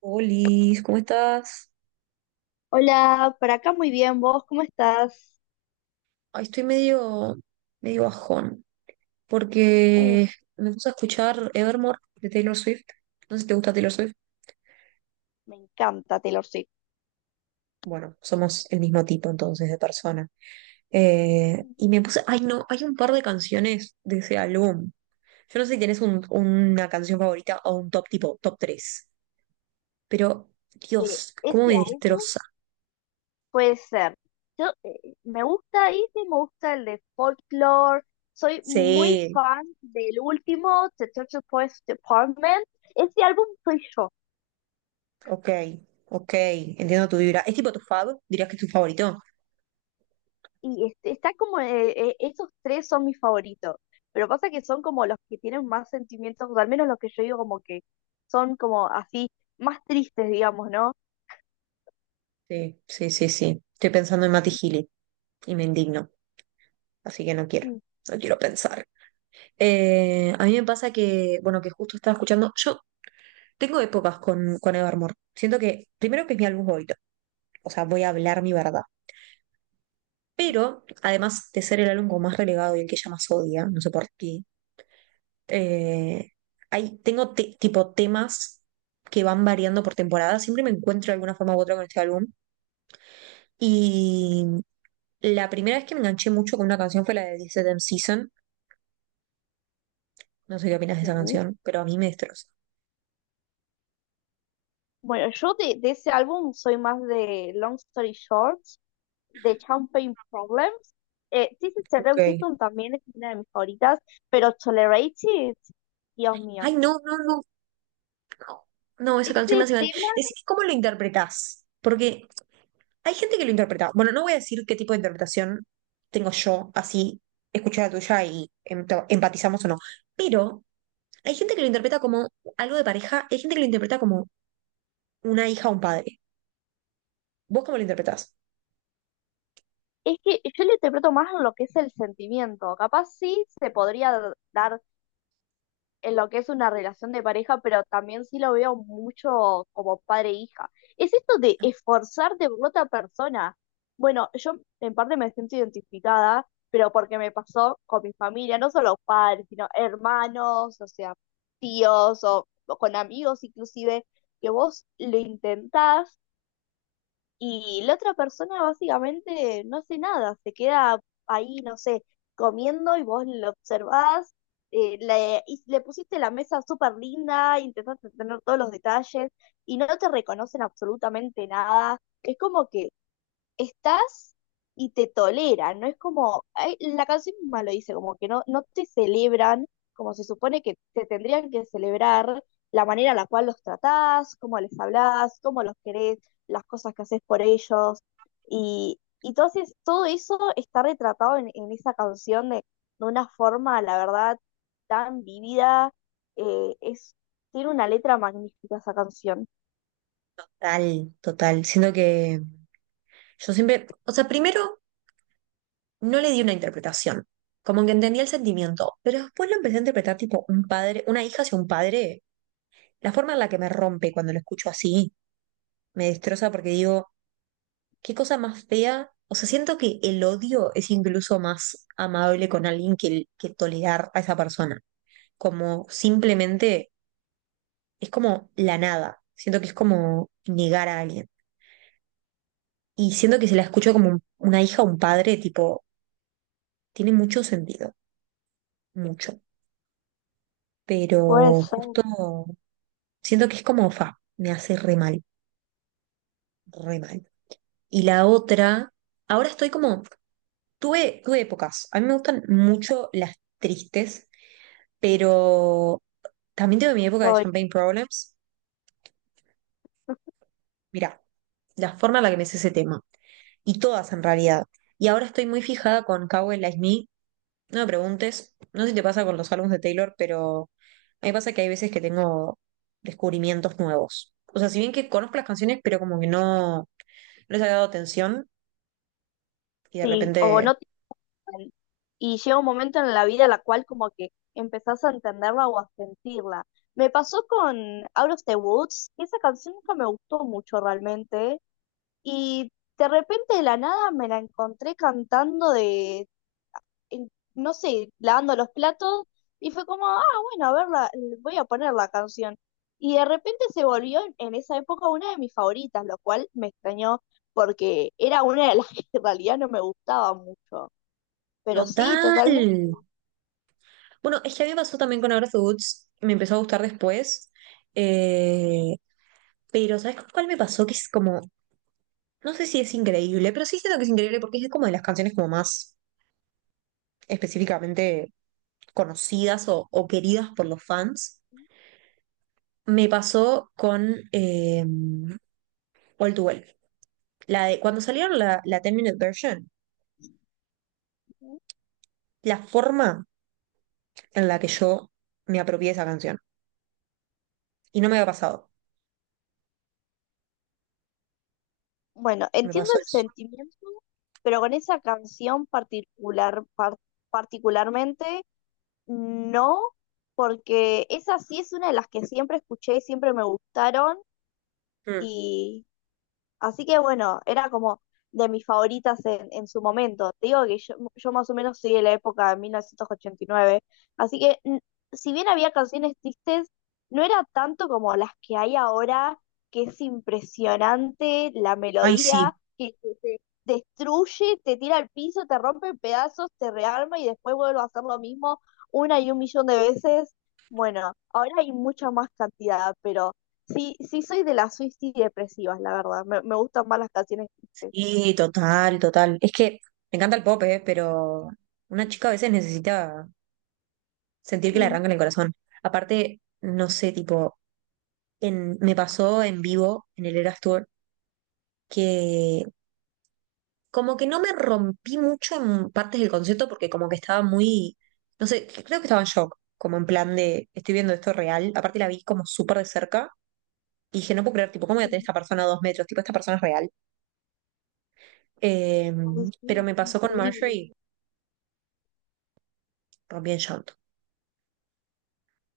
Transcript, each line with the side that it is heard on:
right: Olis, ¿cómo estás?
left: Hola, por acá muy bien, ¿vos cómo estás?
right: Ay, estoy medio bajón,
left: Uh,
right: porque me puse a escuchar Evermore de Taylor Swift. No sé si te gusta Taylor Swift.
left: Me encanta Taylor Swift.
right: Bueno, somos el mismo tipo entonces de persona. Y me puse, ay no, hay un par de canciones de ese álbum. Yo no sé si tienes una canción favorita o un top tipo, top 3. Pero
left: De
right: Dios, cómo
left: ese
right: me
left: álbum
right: destroza.
left: puede ser. Yo me gusta este, me gusta el de Folklore. Soy muy
right: Sí,
left: fan del último, The Church of Police Department. Ese álbum soy yo.
right: ok, ok, entiendo tu vibra. ¿Es tipo tu fab? ¿Dirías que es tu favorito?
left: Y este, está como, esos tres son mis favoritos. Pero pasa que son como los que tienen más sentimientos, o al menos los que yo digo como que son como así, más tristes, digamos, ¿no?
right: Sí, sí, sí, sí. Estoy pensando en Mati Gili y me indigno, así que no
left: Mm.
right: no quiero pensar. A mí me pasa que, bueno, que justo estaba escuchando, yo tengo épocas con Evermore. Siento que, primero, que es mi álbum favorito, o sea, voy a hablar mi verdad. Pero, además de ser el álbum como más relegado y el que ella más odia, no sé por qué, eh, hay, tengo tipo temas que van variando por temporada. Siempre me encuentro de alguna forma u otra con este álbum. La primera vez que me enganché mucho con una canción fue la de This Damn Season. No sé qué opinas de esa
left: Sí.
right: canción, pero a mí me destroza.
left: Bueno, yo de ese álbum soy más de Long Story Short, de Champagne Problems. Sí, sí, Cerré
right: Ok.
left: Season también es una de mis favoritas, pero Tolerated, Dios mío.
right: Ay, no, no, no, no, no, esa canción me
left: Este
right: hace mal.
left: tema
right: Decime cómo lo interpretás, porque hay gente que lo interpreta. Bueno, no voy a decir qué tipo de interpretación tengo yo, así escuché la tuya y empatizamos o no, pero hay gente que lo interpreta como algo de pareja, hay gente que lo interpreta como una hija o un padre. ¿Vos cómo lo interpretás?
left: es que yo lo interpreto más en lo que es el sentimiento. Capaz sí se podría dar en lo que es una relación de pareja, pero también sí lo veo mucho como padre-hija. Es esto de esforzarte por otra persona. Bueno, yo en parte me siento identificada, pero porque me pasó con mi familia, no solo padres, sino hermanos, o sea, tíos o con amigos inclusive, que vos lo intentás y la otra persona básicamente no hace nada, se queda ahí, no sé, comiendo y vos lo observás, y le pusiste la mesa súper linda, intentaste tener todos los detalles y no te reconocen absolutamente nada. Es como que estás y te toleran, no es como, ay, la canción misma lo dice, como que no te celebran como se supone que te tendrían que celebrar, la manera en la cual los tratás, cómo les hablás, cómo los querés, las cosas que haces por ellos, y entonces todo eso está retratado en esa canción de una forma, la verdad, tan vivida, es, tiene una letra magnífica esa canción.
right: Total, total. Siento que yo siempre, o sea, primero no le di una interpretación. Como que entendí el sentimiento, pero después lo empecé a interpretar tipo un padre, una hija hacia un padre. La forma en la que me rompe cuando lo escucho así me destroza porque digo, qué cosa más fea. O sea, siento que el odio es incluso más amable con alguien que, que tolerar a esa persona. Como simplemente es como la nada. Siento que es como negar a alguien. Y siento que si la escucho como una hija o un padre, tipo, tiene mucho sentido, mucho.
left: Puede
right: Pero
left: ser.
right: justo siento que es como, fa, me hace re mal, re mal. Y la otra, ahora estoy como, tuve épocas. A mí me gustan mucho las tristes, pero también tuve mi época de
left: Soy-
right: Champagne Problems. Mirá, la forma en la que me hice ese tema. Y todas en realidad. Y ahora estoy muy fijada con Cowboy Like Me. No me preguntes, no sé si te pasa con los álbumes de Taylor, pero a mí me pasa que hay veces que tengo descubrimientos nuevos. O sea, si bien que conozco las canciones, pero como que no les había dado atención. Y de
left: sí, o
right: repente,
left: no y llega un momento en la vida en la cual como que empezás a entenderla o a sentirla. Me pasó con Out of the Woods, que esa canción nunca me gustó mucho realmente, y de repente de la nada me la encontré cantando no sé, lavando los platos, y fue como, ah, bueno, a ver, voy a poner la canción. Y de repente se volvió en esa época una de mis favoritas, lo cual me extrañó porque era una de las que en realidad no me gustaba mucho. Pero sí, totalmente.
right: total. Bueno, es que a mí me pasó también con Agra Foods, me empezó a gustar después, eh, pero ¿sabes con cuál me pasó? Que es como, no sé si es increíble, pero sí siento que es increíble porque es como de las canciones como más específicamente conocidas o queridas por los fans. Me pasó con All Too Well. La de, cuando salieron la 10-minute version, la forma en la que yo me apropié de esa canción. Y no me había pasado,
left: Bueno,
right: me
left: entiendo
right: pasó
left: el
right: eso.
left: sentimiento, pero con esa canción particular, particularmente, no, porque esa sí es una de las que siempre escuché y siempre me gustaron.
right: Mm.
left: Así que bueno, era como de mis favoritas en su momento. Te digo que yo más o menos soy de la época de 1989, así que si bien había canciones tristes, no era tanto como las que hay ahora, que es impresionante la
right: Ay, sí,
left: melodía, que te destruye, te tira al piso, te rompe en pedazos, te rearma y después vuelve a hacer lo mismo una y un millón de veces. Bueno, ahora hay mucha más cantidad, pero sí, sí soy de las Swifties depresivas, la verdad. Me gustan más las canciones tristes.
right: y total, total. Es que me encanta el pop, ¿eh? Pero una chica a veces necesita sentir que le
left: Mm,
right: arrancan el corazón. Aparte, no sé, tipo, me pasó en vivo en el Eras Tour, que como que no me rompí mucho en partes del concierto porque como que estaba muy, no sé, creo que estaba en shock, como en plan de, estoy viendo esto real. Aparte la vi como súper de cerca y dije, no puedo creer, tipo, ¿cómo voy a tener
left: sí.
right: esta persona a dos metros? Tipo, esta persona es real. Eh,
left: Ay, sí,
right: pero
left: es
right: me pasó con
left: increíble.
right: Marjorie, rompí en shock.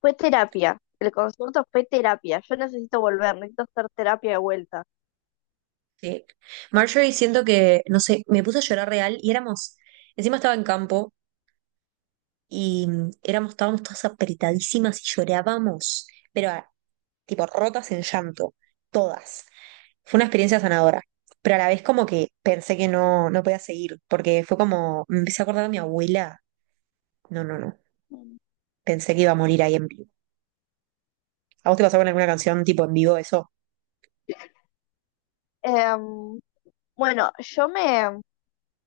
left: Fue terapia. El concierto fue terapia. Yo necesito volver, necesito hacer terapia de vuelta.
right: Sí. Marjorie, siento que, no sé, me puse a llorar real y éramos, encima estaba en campo y éramos, estábamos todas apretadísimas y llorábamos, pero ah, tipo rotas en llanto, todas. Fue una experiencia sanadora, pero a la vez como que pensé que no podía seguir, porque fue como, me empecé a acordar de mi abuela. No, no, no,
left: Mm.
right: pensé que iba a morir ahí en vivo. ¿A vos te pasó con alguna canción tipo en vivo eso?
left: Em, bueno,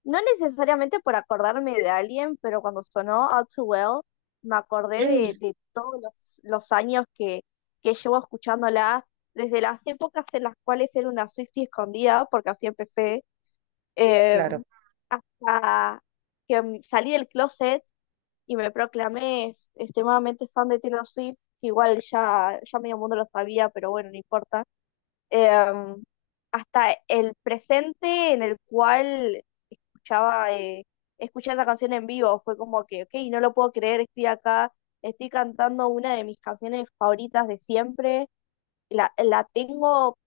left: no necesariamente por acordarme de alguien, pero cuando sonó All Too Well, me acordé
right: Mm.
left: de todos los años que llevo escuchándola, desde las épocas en las cuales era una Swiftie escondida, porque así empecé, em,
right: Claro.
left: hasta que salí del closet y me proclamé extremadamente fan de Taylor Swift, que igual ya medio mundo lo sabía, pero bueno, no importa. Em, hasta el presente en el cual escuchaba, eh, escuché esa canción en vivo, fue como que, ok, no lo puedo creer, estoy acá, estoy cantando una de mis canciones favoritas de siempre, la tengo,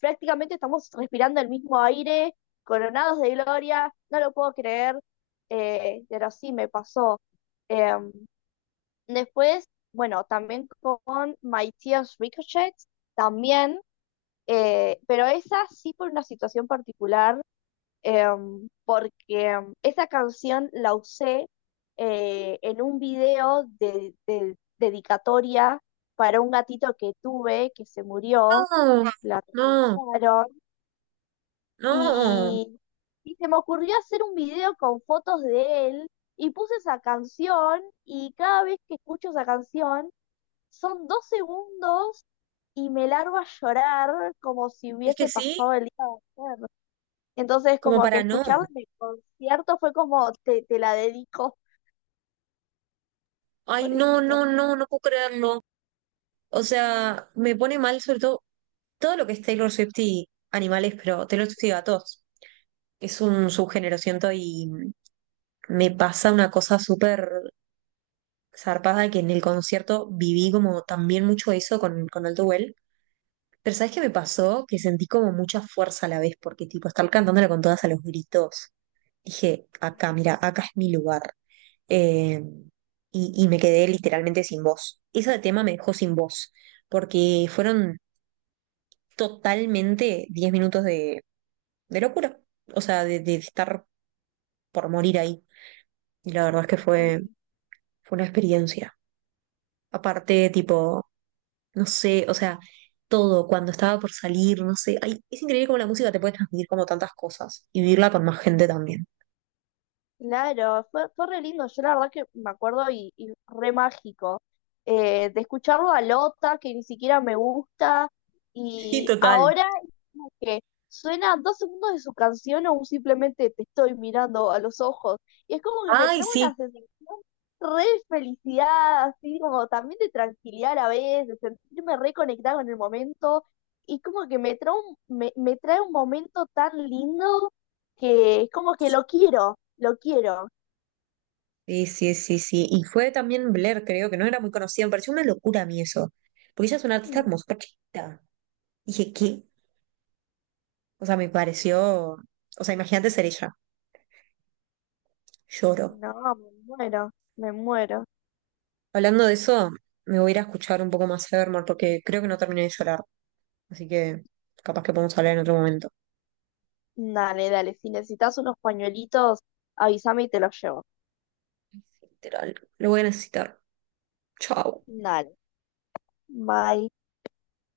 left: prácticamente estamos respirando el mismo aire, coronados de gloria, no lo puedo creer, pero sí me pasó. Em, después, bueno, también con My Tears Ricochet, también, pero esa sí por una situación particular, esa canción la usé en un video de dedicatoria para un gatito que tuve que se murió,
right: No,
left: la
right: no,
left: atropellaron.
right: no.
left: Y, y se me ocurrió hacer un video con fotos de él y puse esa canción y cada vez que escucho esa canción son dos segundos y me largo a llorar como si
right: Es que
left: hubiese
right: sí,
left: pasado el día de ayer. Entonces
right: como
left: como que
right: para no.
left: escucharla en el concierto fue como te la dedico,
right: Ay, no,
left: pobrecito.
right: no, no, no puedo creerlo. O sea, me pone mal sobre todo todo lo que es Taylor Swift y animales, pero Taylor Swift y gatos. Es un subgénero, siento, y me pasa una cosa súper zarpada que en el concierto viví como también mucho eso con Alto Well. Pero ¿sabes qué me pasó? Que sentí como mucha fuerza a la vez, porque tipo, estar cantándola con todas a los gritos. Dije, acá, mira, acá es mi lugar. eh, y, y me quedé literalmente sin voz. Ese tema me dejó sin voz, porque fueron totalmente 10 minutos de locura, o sea, de estar por morir ahí. Y la verdad es que fue,
left: Sí.
right: fue una experiencia. Aparte, tipo, no sé, o sea, todo, cuando estaba por salir, no sé, ay, es increíble cómo la música te puede transmitir como tantas cosas y vivirla con más gente también.
left: Claro, fue re lindo. Yo la verdad que me acuerdo y re mágico. Eh, de escucharlo a Lota, que ni siquiera me gusta,
right: Sí,
left: y
right: total.
left: ahora es como que suena dos segundos de su canción o un simplemente te estoy mirando a los ojos. Y es como que me
right: Ay,
left: trae una
right: sí.
left: sensación re de felicidad, así como también de tranquilidad a la vez, de sentirme reconectada con el momento. Y como que me trae un, me trae un momento tan lindo que es como que lo quiero. Lo quiero.
right: Sí, sí, sí, sí. Y fue también Blair, creo, que no era muy conocida. Me pareció una locura a mí eso. Porque ella es una artista
left: Mm.
right: como súper chiquita. Dije, ¿qué? O sea, me pareció. O sea, imagínate ser ella. Lloro.
left: No, me muero, me muero.
right: Hablando de eso, me voy a ir a escuchar un poco más Evermore porque creo que no terminé de llorar. Así que capaz que podemos hablar en otro momento.
left: Dale, dale. Si necesitas unos pañuelitos, avísame y te los llevo.
right: Literal. Lo voy a necesitar. Chao.
left: Dale, bye.